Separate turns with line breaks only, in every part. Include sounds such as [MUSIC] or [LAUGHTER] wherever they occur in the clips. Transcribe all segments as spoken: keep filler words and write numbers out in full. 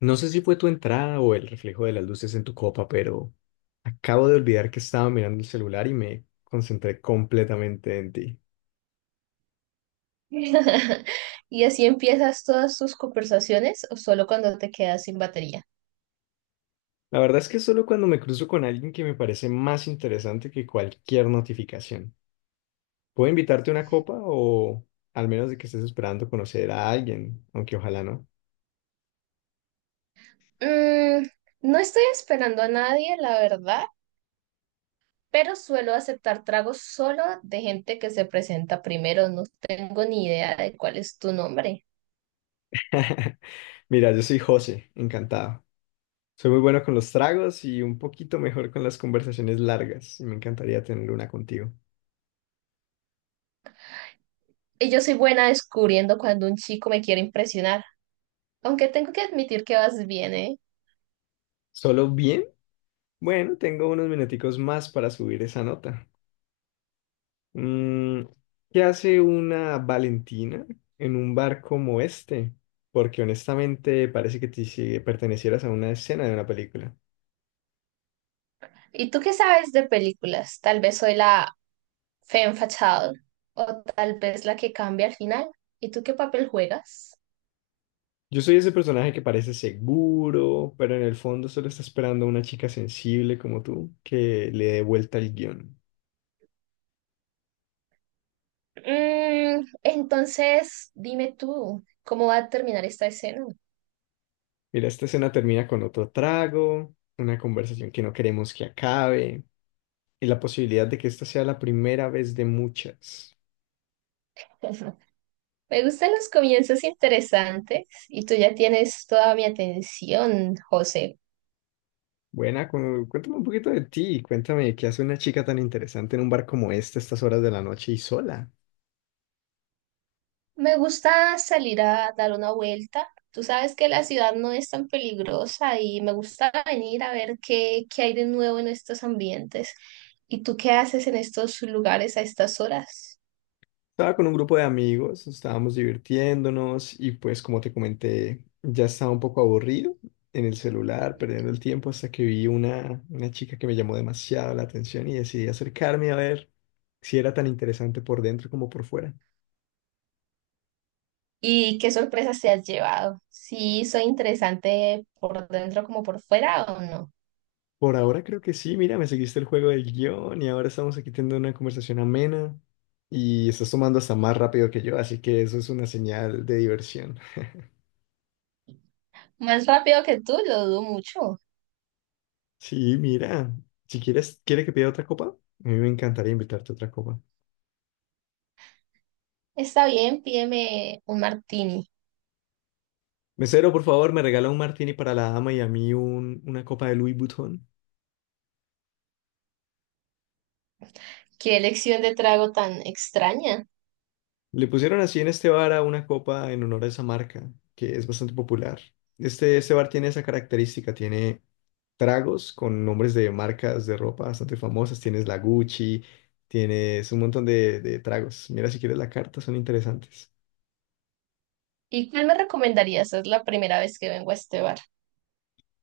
No sé si fue tu entrada o el reflejo de las luces en tu copa, pero acabo de olvidar que estaba mirando el celular y me concentré completamente en ti.
[LAUGHS] ¿Y así empiezas todas tus conversaciones o solo cuando te quedas sin batería?
La verdad es que solo cuando me cruzo con alguien que me parece más interesante que cualquier notificación. ¿Puedo invitarte a una copa o al menos de que estés esperando conocer a alguien, aunque ojalá no?
Mm, no estoy esperando a nadie, la verdad, pero suelo aceptar tragos solo de gente que se presenta primero. No tengo ni idea de cuál es tu nombre.
[LAUGHS] Mira, yo soy José, encantado. Soy muy bueno con los tragos y un poquito mejor con las conversaciones largas y me encantaría tener una contigo.
Y yo soy buena descubriendo cuando un chico me quiere impresionar, aunque tengo que admitir que vas bien, ¿eh?
¿Solo bien? Bueno, tengo unos minuticos más para subir esa nota. Mm, ¿Qué hace una Valentina en un bar como este? Porque honestamente parece que te, si pertenecieras a una escena de una película.
¿Y tú qué sabes de películas? Tal vez soy la femme fatale o tal vez la que cambia al final. ¿Y tú qué papel juegas?
Yo soy ese personaje que parece seguro, pero en el fondo solo está esperando a una chica sensible como tú que le dé vuelta el guión.
Mm, entonces, dime tú, ¿cómo va a terminar esta escena?
Mira, esta escena termina con otro trago, una conversación que no queremos que acabe y la posibilidad de que esta sea la primera vez de muchas.
[LAUGHS] Me gustan los comienzos interesantes y tú ya tienes toda mi atención, José.
Buena, cu- cuéntame un poquito de ti, cuéntame qué hace una chica tan interesante en un bar como este a estas horas de la noche y sola.
Me gusta salir a dar una vuelta. Tú sabes que la ciudad no es tan peligrosa y me gusta venir a ver qué, qué hay de nuevo en estos ambientes. ¿Y tú qué haces en estos lugares a estas horas?
Estaba con un grupo de amigos, estábamos divirtiéndonos y pues como te comenté, ya estaba un poco aburrido en el celular, perdiendo el tiempo hasta que vi una, una chica que me llamó demasiado la atención y decidí acercarme a ver si era tan interesante por dentro como por fuera.
¿Y qué sorpresas te has llevado? ¿Sí soy interesante por dentro como por fuera o no?
Por ahora creo que sí, mira, me seguiste el juego del guión y ahora estamos aquí teniendo una conversación amena y estás tomando hasta más rápido que yo, así que eso es una señal de diversión.
Más rápido que tú, lo dudo mucho.
Sí, mira, si quieres, ¿quiere que pida otra copa? A mí me encantaría invitarte a otra copa.
Está bien, pídeme un martini.
Mesero, por favor, me regala un martini para la dama y a mí un, una copa de Louis Vuitton.
Qué elección de trago tan extraña.
Le pusieron así en este bar a una copa en honor a esa marca, que es bastante popular. Este, este bar tiene esa característica, tiene tragos con nombres de marcas de ropa bastante famosas. Tienes la Gucci, tienes un montón de, de tragos. Mira si quieres la carta, son interesantes.
¿Y cuál me recomendarías? Es la primera vez que vengo a este bar.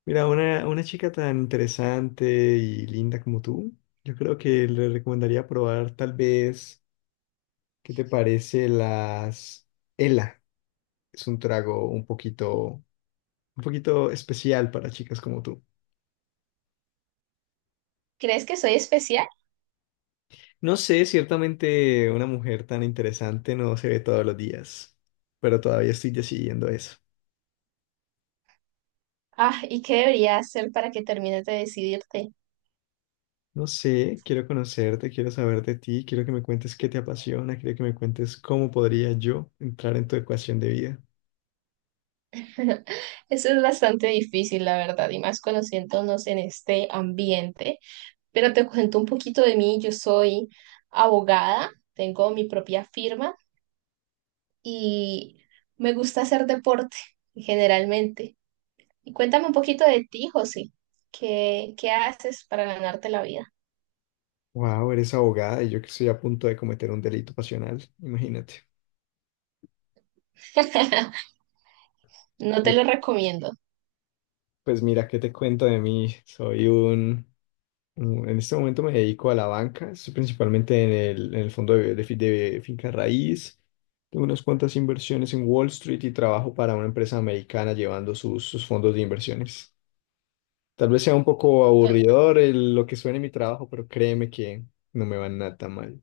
Mira, una, una chica tan interesante y linda como tú, yo creo que le recomendaría probar tal vez, ¿qué te parece las Ela? Es un trago un poquito, un poquito especial para chicas como tú.
¿Crees que soy especial?
No sé, ciertamente una mujer tan interesante no se ve todos los días, pero todavía estoy decidiendo eso.
Ah, ¿y qué debería hacer para que termines de decidirte?
No sé, quiero conocerte, quiero saber de ti, quiero que me cuentes qué te apasiona, quiero que me cuentes cómo podría yo entrar en tu ecuación de vida.
[LAUGHS] Eso es bastante difícil, la verdad, y más conociéndonos en este ambiente. Pero te cuento un poquito de mí. Yo soy abogada, tengo mi propia firma y me gusta hacer deporte generalmente. Y cuéntame un poquito de ti, José. ¿Qué, qué haces para ganarte la vida?
Wow, eres abogada y yo que estoy a punto de cometer un delito pasional, imagínate.
[LAUGHS] No te
Pues,
lo recomiendo.
pues mira, ¿qué te cuento de mí? Soy un Mm, En este momento me dedico a la banca, estoy principalmente en el, en el fondo de, de fi- de finca raíz. Tengo unas cuantas inversiones en Wall Street y trabajo para una empresa americana llevando sus, sus fondos de inversiones. Tal vez sea un poco aburridor el- lo que suene mi trabajo, pero créeme que no me va nada mal.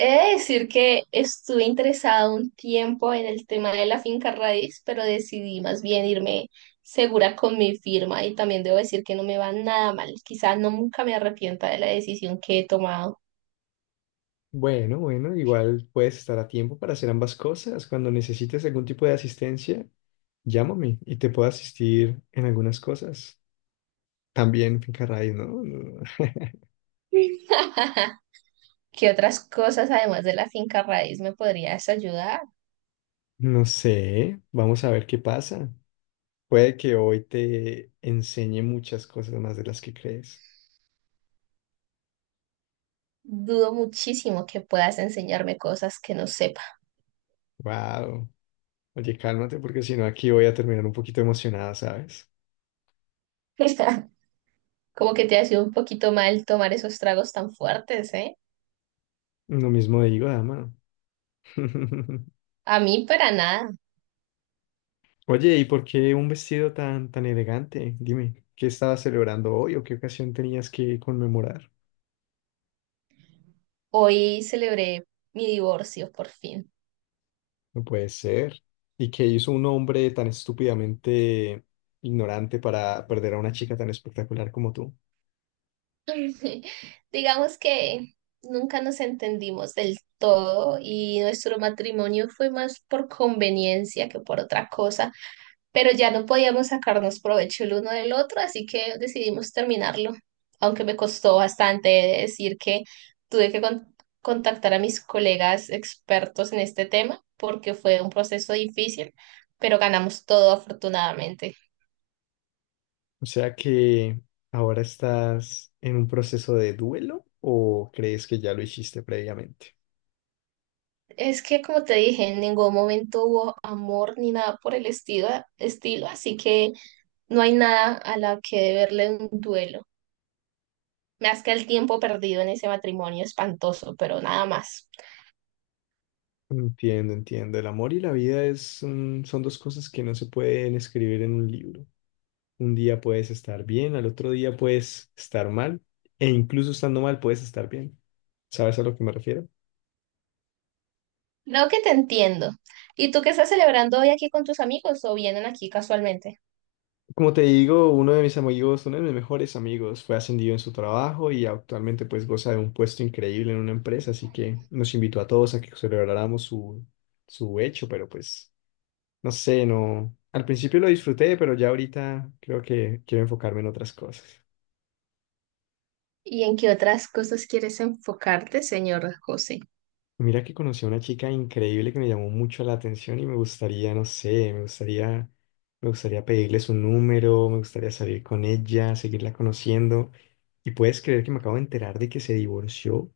He de decir que estuve interesado un tiempo en el tema de la finca raíz, pero decidí más bien irme segura con mi firma y también debo decir que no me va nada mal. Quizás no nunca me arrepienta de la decisión que he tomado.
Bueno, bueno, igual puedes estar a tiempo para hacer ambas cosas. Cuando necesites algún tipo de asistencia, llámame y te puedo asistir en algunas cosas. También finca raíz, ¿no? No,
[LAUGHS] ¿Qué otras cosas además de la finca raíz me podrías ayudar?
no sé, vamos a ver qué pasa. Puede que hoy te enseñe muchas cosas más de las que crees.
Dudo muchísimo que puedas enseñarme cosas que no sepa.
Wow. Oye, cálmate porque si no aquí voy a terminar un poquito emocionada, ¿sabes?
[LAUGHS] Como que te ha sido un poquito mal tomar esos tragos tan fuertes, ¿eh?
Lo mismo digo, dama. [LAUGHS]
A mí para nada.
Oye, ¿y por qué un vestido tan tan elegante? Dime, ¿qué estabas celebrando hoy o qué ocasión tenías que conmemorar?
Hoy celebré mi divorcio por fin.
No puede ser. ¿Y qué hizo un hombre tan estúpidamente ignorante para perder a una chica tan espectacular como tú?
[LAUGHS] Digamos que nunca nos entendimos del todo y nuestro matrimonio fue más por conveniencia que por otra cosa, pero ya no podíamos sacarnos provecho el uno del otro, así que decidimos terminarlo, aunque me costó bastante decir que tuve que con- contactar a mis colegas expertos en este tema, porque fue un proceso difícil, pero ganamos todo afortunadamente.
O sea que ahora estás en un proceso de duelo o crees que ya lo hiciste previamente.
Es que, como te dije, en ningún momento hubo amor ni nada por el estilo, estilo, así que no hay nada a la que deberle un duelo. Más que el tiempo perdido en ese matrimonio espantoso, pero nada más.
Entiendo, entiendo. El amor y la vida es un- son dos cosas que no se pueden escribir en un libro. Un día puedes estar bien, al otro día puedes estar mal, e incluso estando mal puedes estar bien. ¿Sabes a lo que me refiero?
Creo que te entiendo. ¿Y tú qué estás celebrando hoy aquí con tus amigos o vienen aquí casualmente?
Como te digo, uno de mis amigos, uno de mis mejores amigos, fue ascendido en su trabajo y actualmente pues goza de un puesto increíble en una empresa, así que nos invitó a todos a que celebráramos su, su hecho, pero pues no sé, no, al principio lo disfruté, pero ya ahorita creo que quiero enfocarme en otras cosas.
¿Y en qué otras cosas quieres enfocarte, señor José?
Mira que conocí a una chica increíble que me llamó mucho la atención y me gustaría, no sé, me gustaría, me gustaría pedirle su número, me gustaría salir con ella, seguirla conociendo. Y puedes creer que me acabo de enterar de que se divorció. O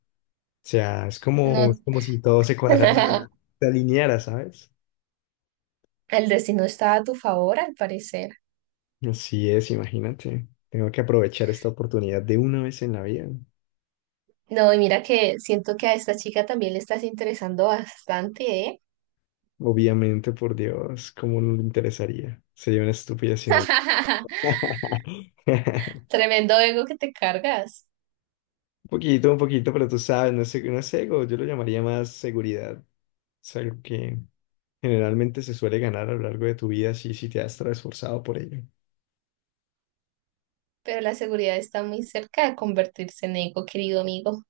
sea, es como,
No.
es como si todo se
[LAUGHS]
cuadrara, se alineara, ¿sabes?
El destino está a tu favor, al parecer.
Así es, imagínate. Tengo que aprovechar esta oportunidad de una vez en la vida.
No, y mira que siento que a esta chica también le estás interesando bastante, ¿eh?
Obviamente, por Dios, ¿cómo no le interesaría? Sería una estupidez si no.
[LAUGHS]
[LAUGHS]
Tremendo ego que te cargas.
Un poquito, un poquito, pero tú sabes, no es, no es ego, yo lo llamaría más seguridad. Es algo que generalmente se suele ganar a lo largo de tu vida si, si te has esforzado por ello.
Pero la seguridad está muy cerca de convertirse en ego, querido amigo.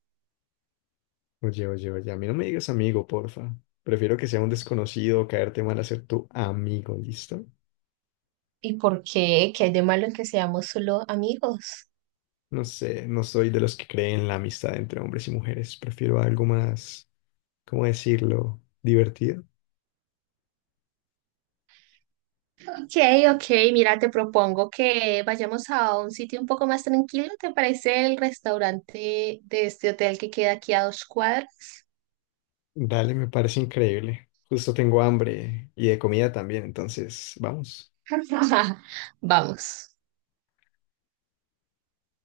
Oye, oye, oye, a mí no me digas amigo, porfa. Prefiero que sea un desconocido o caerte mal a ser tu amigo, ¿listo?
¿Y por qué? ¿Qué hay de malo en que seamos solo amigos?
No sé, no soy de los que creen la amistad entre hombres y mujeres. Prefiero algo más, ¿cómo decirlo? Divertido.
Ok, ok, mira, te propongo que vayamos a un sitio un poco más tranquilo. ¿Te parece el restaurante de este hotel que queda aquí a dos cuadras?
Dale, me parece increíble. Justo tengo hambre y de comida también, entonces, vamos.
[LAUGHS] Vamos.